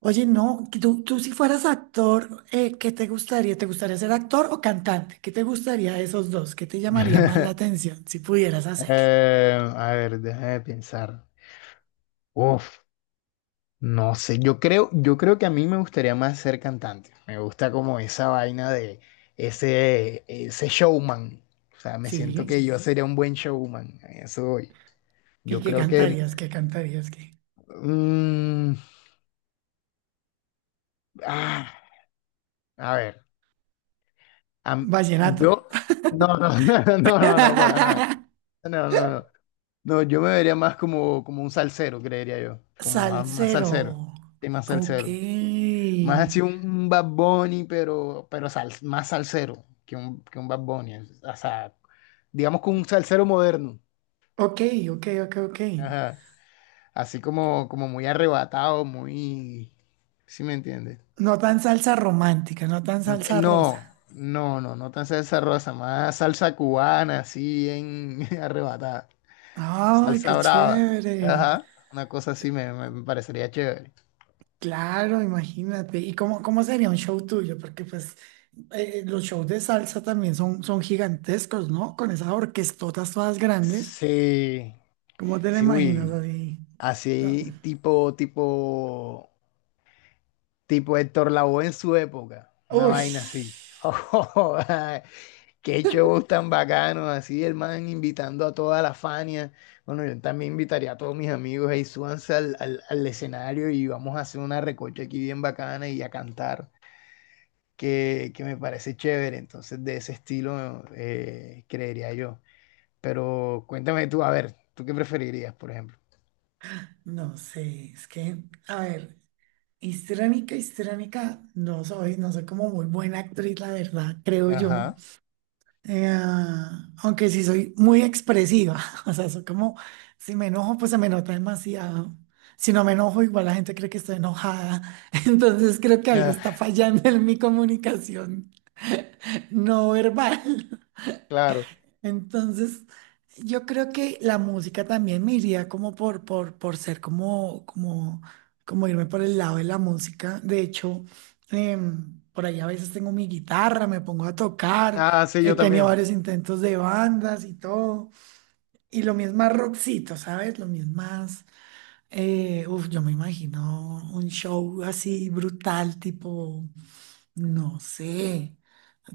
Oye, no, que tú si fueras actor, ¿qué te gustaría? ¿Te gustaría ser actor o cantante? ¿Qué te gustaría de esos dos? ¿Qué te llamaría más la atención si pudieras hacerlo? A ver, déjame pensar. Uf, no sé. Yo creo que a mí me gustaría más ser cantante. Me gusta como esa vaina de ese showman. O sea, me siento Sí. que yo, sí, sería un buen showman. A eso voy. ¿Y Yo qué creo que. cantarías? ¿Qué cantarías? ¿Qué? mm, ah, a ver. Vallenato. Yo. No, no, no, no, no, no, para nada. No, no, no. No, yo me vería más como, un salsero, creería yo. Como más salsero. Salsero. Sí, más Ok. salsero. Más así un, Bad Bunny, pero más salsero que un Bad Bunny. O sea, digamos que un salsero moderno. Ok, ok, ok, ok. Ajá. Así como muy arrebatado, muy. ¿Sí me entiendes? No tan salsa romántica, no tan No, salsa rosa. no, no, no, no tan salsa rosa, más salsa cubana, así en arrebatada. Ay, qué Salsa brava. chévere. Ajá. Una cosa así me parecería chévere. Claro, imagínate. ¿Y cómo sería un show tuyo? Porque pues los shows de salsa también son gigantescos, ¿no? Con esas orquestotas todas grandes. Sí, ¿Cómo te la sí, imaginas uy. así? No. Así tipo Héctor Lavoe en su época, una Uy, vaina así. Qué shows tan bacanos, así el man invitando a toda la Fania. Bueno, yo también invitaría a todos mis amigos, ahí súbanse al escenario y vamos a hacer una recocha aquí bien bacana y a cantar, que me parece chévere. Entonces, de ese estilo, creería yo. Pero cuéntame tú, a ver, ¿tú qué preferirías, por ejemplo? no sé, es que, a ver, histriónica, no soy como muy buena actriz, la verdad, creo yo. Ajá. Eh, Aunque sí soy muy expresiva, o sea, soy como, si me enojo, pues se me nota demasiado. Si no me enojo, igual la gente cree que estoy enojada. Entonces creo que algo Ah, está fallando en mi comunicación no verbal. claro. Entonces, yo creo que la música también me iría como por ser como irme por el lado de la música. De hecho, por ahí a veces tengo mi guitarra, me pongo a tocar, Ah, sí, he yo tenido también. varios intentos de bandas y todo. Y lo mismo más rockcito, ¿sabes? Lo mismo más, uf, yo me imagino un show así brutal, tipo, no sé,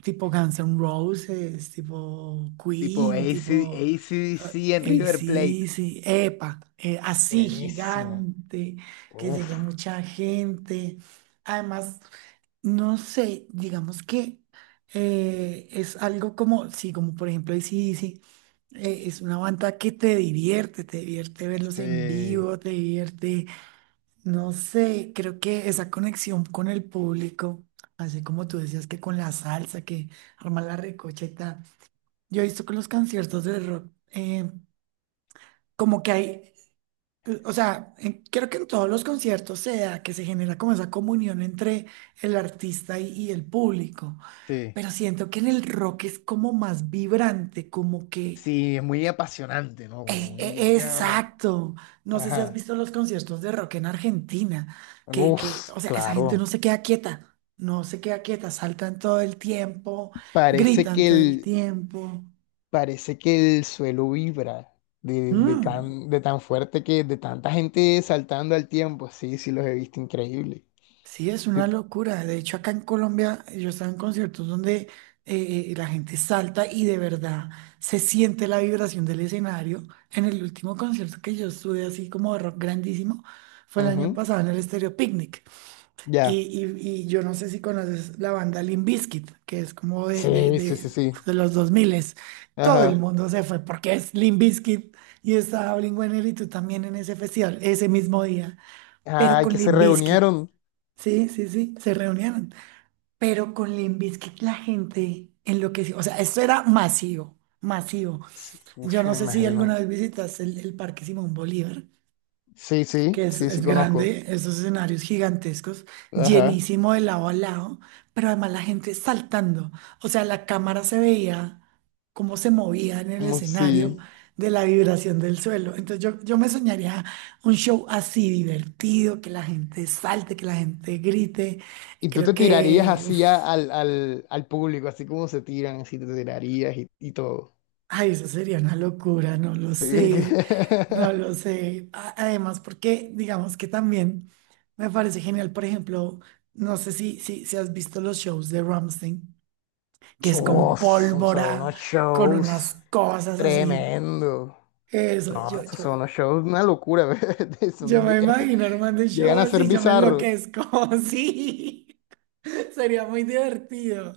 tipo Guns N' Roses, tipo Tipo A Queen, C tipo D C en River Plate. AC/DC, epa, así Buenísimo. gigante, que llegue a Uf, mucha gente. Además, no sé, digamos que es algo como, sí, como por ejemplo AC/DC, es una banda que te divierte verlos en sí, vivo, te divierte, no sé, creo que esa conexión con el público, así como tú decías que con la salsa, que arma la recocheta, yo he visto con los conciertos de rock, como que hay, o sea, creo que en todos los conciertos se da que se genera como esa comunión entre el artista y el público, sí. pero siento que en el rock es como más vibrante, como que. Sí, es muy apasionante, ¿no? E- e- Exacto. No sé si has Ajá. visto los conciertos de rock en Argentina, Uf, o sea, esa gente no claro. se queda quieta, no se queda quieta, saltan todo el tiempo, Parece gritan que todo el el, tiempo. parece que el suelo vibra de, de Mm, tan, de tan fuerte de tanta gente saltando al tiempo. Sí, sí, los he visto increíble. sí, es una De- locura. De hecho, acá en Colombia yo estaba en conciertos donde la gente salta y de verdad se siente la vibración del escenario. En el último concierto que yo estuve así como de rock grandísimo fue el año Ujú. pasado en el Estéreo Picnic. Y, Ya. y yo no sé si conoces la banda Limp Bizkit, que es como de, de, Sí, sí, de, sí, sí. de los 2000. Todo el Ajá. mundo se fue porque es Limp Bizkit y estaba Blink-182 también en ese festival, ese mismo día, pero Ay, con que se Limp Bizkit. reunieron. Sí, sí, sí, se reunieron. Pero con Limp Bizkit la gente enloqueció. O sea, esto era masivo, masivo. Sí, Yo uf, no me sé si imagino. alguna vez visitaste el Parque Simón Bolívar Sí, que sí, es, sí, sí es conozco. grande, esos escenarios gigantescos, Ajá, llenísimo de lado a lado, pero además la gente saltando. O sea, la cámara se veía cómo se movía en el como escenario si. de la vibración del suelo. Entonces yo me soñaría un show así divertido, que la gente salte, que la gente grite. Y tú Creo te tirarías que, así uf, al público, así como se tiran, así te tirarías y todo. ay, eso sería una locura, no lo sé, no lo sé. Además, porque digamos que también me parece genial, por ejemplo, no sé si has visto los shows de Ramstein, que es con Uf, o sea, pólvora, unos con shows unas cosas así. tremendo. Eso, No, yo, estos yo, son unos shows, una locura, ¿verdad? yo me imagino armando un Llegan show a ser así, yo me bizarros. enloquezco, sí. Sería muy divertido.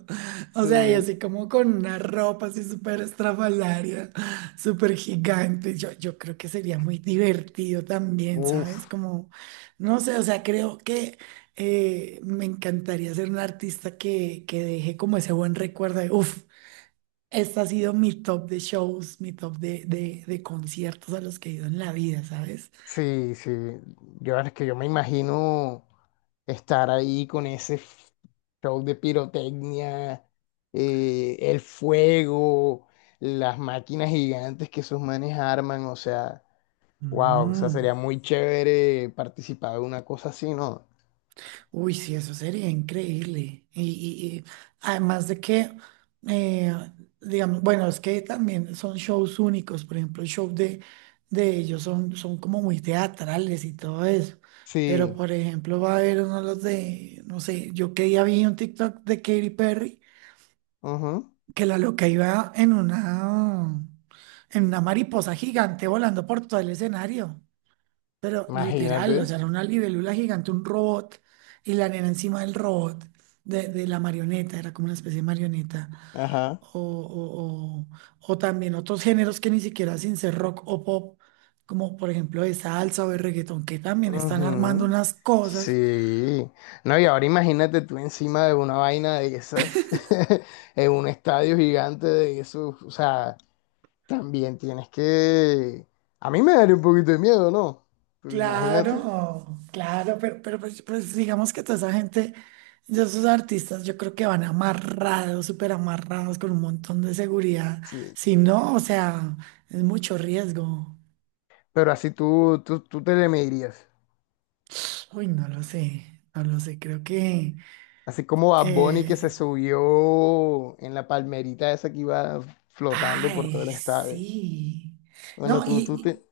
O sea, y Sí. así como con una ropa así súper estrafalaria, súper gigante. Yo creo que sería muy divertido también, ¿sabes? Uf. Como, no sé, o sea, creo que me encantaría ser un artista que deje como ese buen recuerdo de, uff, este ha sido mi top de shows, mi top de conciertos a los que he ido en la vida, ¿sabes? Sí, sí. Yo es que yo me imagino estar ahí con ese show de pirotecnia, el fuego, las máquinas gigantes que esos manes arman, o sea, wow, o sea, Mm. sería muy chévere participar de una cosa así, ¿no? Uy, sí, eso sería increíble. Y además de que, eh, digamos, bueno, es que también son shows únicos, por ejemplo, el show de ellos son como muy teatrales y todo eso. Pero, Sí, por ejemplo, va a haber uno de los de, no sé, yo que día vi un TikTok de Katy Perry, ujú, que la loca iba en una mariposa gigante volando por todo el escenario. Pero imagínate. literal, o sea, era una libélula gigante, un robot, y la nena encima del robot, de la marioneta, era como una especie de marioneta. Ajá. O, o, o- o también otros géneros que ni siquiera sin ser rock o pop, como por ejemplo de salsa o de reggaetón, que también están armando Ujú. unas cosas. Sí, no, y ahora imagínate tú encima de una vaina de esas, en un estadio gigante de eso, o sea, también tienes que. A mí me daría un poquito de miedo, ¿no? Pues imagínate, claro, Claro, claro, pero pues digamos que toda esa gente, ya esos artistas, yo creo que van amarrados, súper amarrados, con un montón de seguridad. sí. Si no, o sea, es mucho riesgo. Pero así tú te le medirías, Uy, no lo sé, no lo sé, creo que. así como Bad Bunny que se eh, subió en la palmerita esa que iba flotando por Ay, todo el estadio. sí. Bueno, No, tú te. y,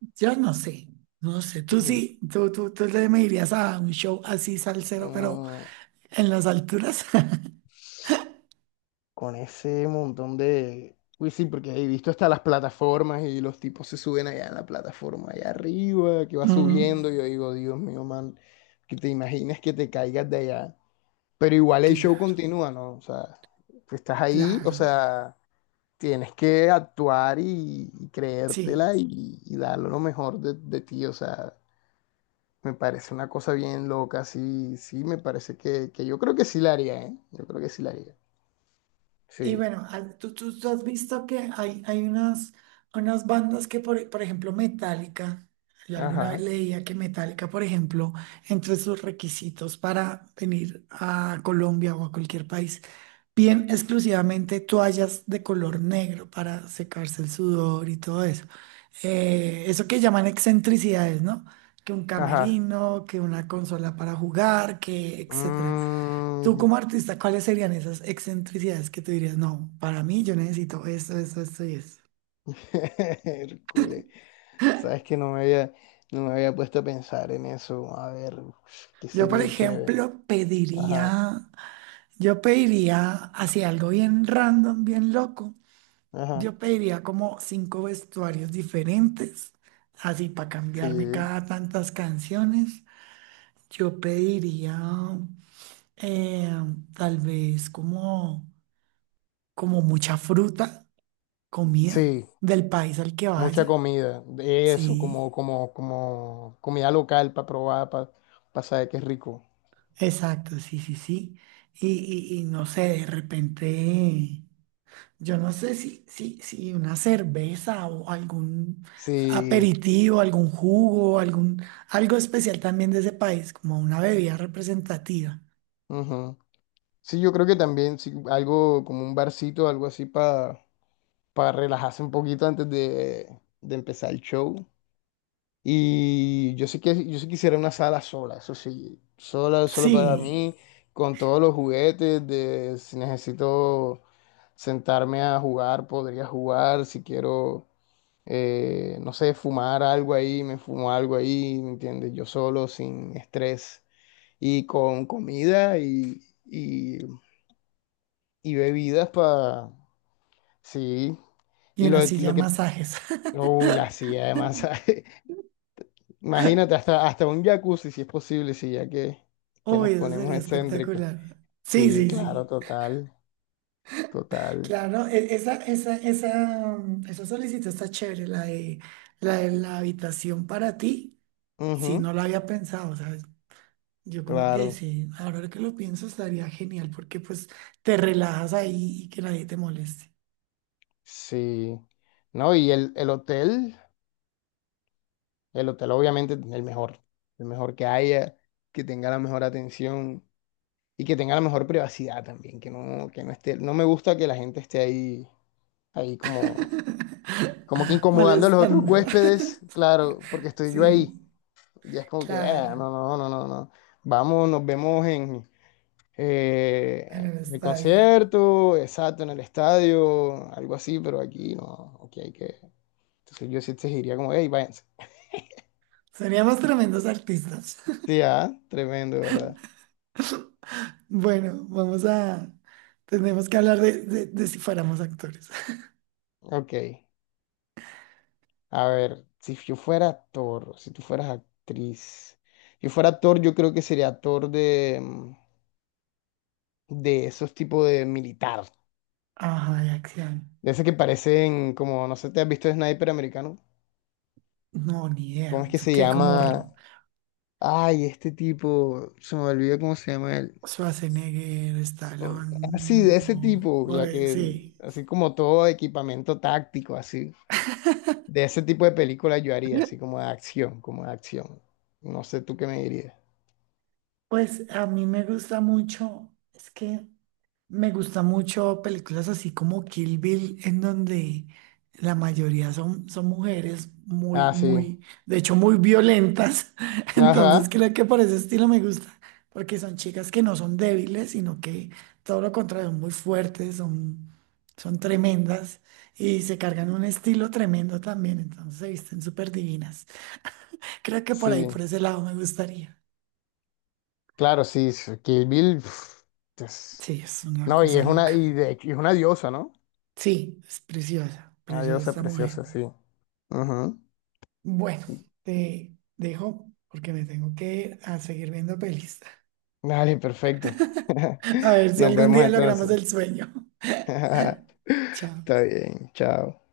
y yo no sé, no sé, tú sí, tú le me irías a un show así salsero, pero Ujú. en las alturas. Con ese montón de. Uy, sí, porque he visto hasta las plataformas y los tipos se suben allá en la plataforma, allá arriba, que va Mm, subiendo. Yo digo, Dios mío, man, que te imaginas que te caigas de allá. Pero igual el show claro. continúa, ¿no? O sea, tú estás ahí, o Claro, sea, tienes que actuar y sí. creértela y dar lo mejor de ti. O sea, me parece una cosa bien loca, sí, sí, me parece que yo creo que sí la haría, ¿eh? Yo creo que sí la haría. Y Sí, bueno, tú has visto que hay unas, bandas que, por ejemplo, Metallica, yo alguna vez ajá, leía que Metallica, por ejemplo, entre sus requisitos para venir a Colombia o a cualquier país, bien exclusivamente toallas de color negro para secarse el sudor y todo eso. Eso que llaman excentricidades, ¿no? Que un ajá. camerino, que una consola para jugar, que etcétera. Tú Mm, como artista, ¿cuáles serían esas excentricidades que tú dirías, no, para mí yo necesito esto, esto, esto y esto? Hércules. Sabes que no me había puesto a pensar en eso. A ver, qué Yo, por sería chévere. ejemplo, Ajá, pediría, así algo bien random, bien loco, ajá. yo pediría como cinco vestuarios diferentes, así para Sí, cambiarme cada tantas canciones. Yo pediría eh, tal vez como mucha fruta, comida sí, del país al que mucha vaya, comida. De eso, sí. como comida local para probar, para saber que es rico. Exacto, sí, sí, sí. Y, y no sé, de repente, yo no sé si una cerveza o algún Sí, aperitivo, algún jugo, algún, algo especial también de ese país, como una bebida representativa. ujú. Sí, yo creo que también sí, algo como un barcito, algo así para relajarse un poquito antes de empezar el show. Y yo sí quisiera una sala sola, eso sí, sola, solo para Sí, mí, con todos los juguetes de si necesito sentarme a jugar, podría jugar, si quiero, no sé, fumar algo ahí, me fumo algo ahí, ¿me entiendes? Yo solo, sin estrés, y con comida y, y bebidas para, sí, y y una lo, silla lo de que, masajes. uy, la silla de masaje. Imagínate, hasta un jacuzzi, si es posible, si ya que Uy, nos eso ponemos, uy, sería excéntricos. espectacular. Sí, Sí, sí, claro, sí. total, total. Claro, esa solicitud está chévere, la de la habitación para ti. Sí, Ujú, no lo había pensado, ¿sabes? Yo como que claro, sí, ahora que lo pienso estaría genial porque pues te relajas ahí y que nadie te moleste. sí. No, y el hotel obviamente el mejor que haya, que tenga la mejor atención y que tenga la mejor privacidad también, que no esté, no me gusta que la gente esté ahí, ahí como que incomodando a los otros Molestando. huéspedes, claro, porque estoy yo Sí, ahí. Y es como que, ah, claro, no, no, no, no, no. Vamos, nos vemos en en el el estadio. concierto, exacto, en el estadio, algo así, pero aquí no, aquí hay que. Entonces yo sí exigiría como, hey, váyanse. Seríamos tremendos artistas. Sí, ah, tremendo, ¿verdad? Bueno, vamos a. Tenemos que hablar de si fuéramos actores. Ok, a ver, si yo fuera actor, si tú fueras actriz, si yo fuera actor, yo creo que sería actor de, de esos tipos de militar, Ajá, de acción. de esos que parecen como, no sé, ¿te has visto Sniper americano? No, ni ¿Cómo idea. es que Es se que como llama? Ay, este tipo, se me olvidó cómo se llama él. Schwarzenegger, Así, Stallone, de ese o... tipo, o, ya eh, que. sí. Así como todo equipamiento táctico, así. De ese tipo de película yo haría, así como de acción, como de acción. No sé tú qué me dirías. Pues a mí me gusta mucho, es que me gusta mucho películas así como Kill Bill, en donde la mayoría son mujeres muy, Ah, sí. muy, de hecho muy violentas. Entonces Ajá, creo que por ese estilo me gusta, porque son chicas que no son débiles, sino que todo lo contrario, son muy fuertes, son tremendas y se cargan un estilo tremendo también. Entonces se visten súper divinas. Creo que por ahí, sí. por ese lado me gustaría. Claro, sí, sí, Kill Bill. Es- Sí, es una No, cosa y loca. de hecho, y es una diosa, ¿no? Sí, es preciosa, Una preciosa diosa esta mujer. preciosa, sí. Ujú. Bueno, te dejo porque me tengo que ir a seguir viendo pelis. Dale, perfecto. A ver si Nos algún vemos día logramos entonces. el sueño. Está Chao. bien, chao.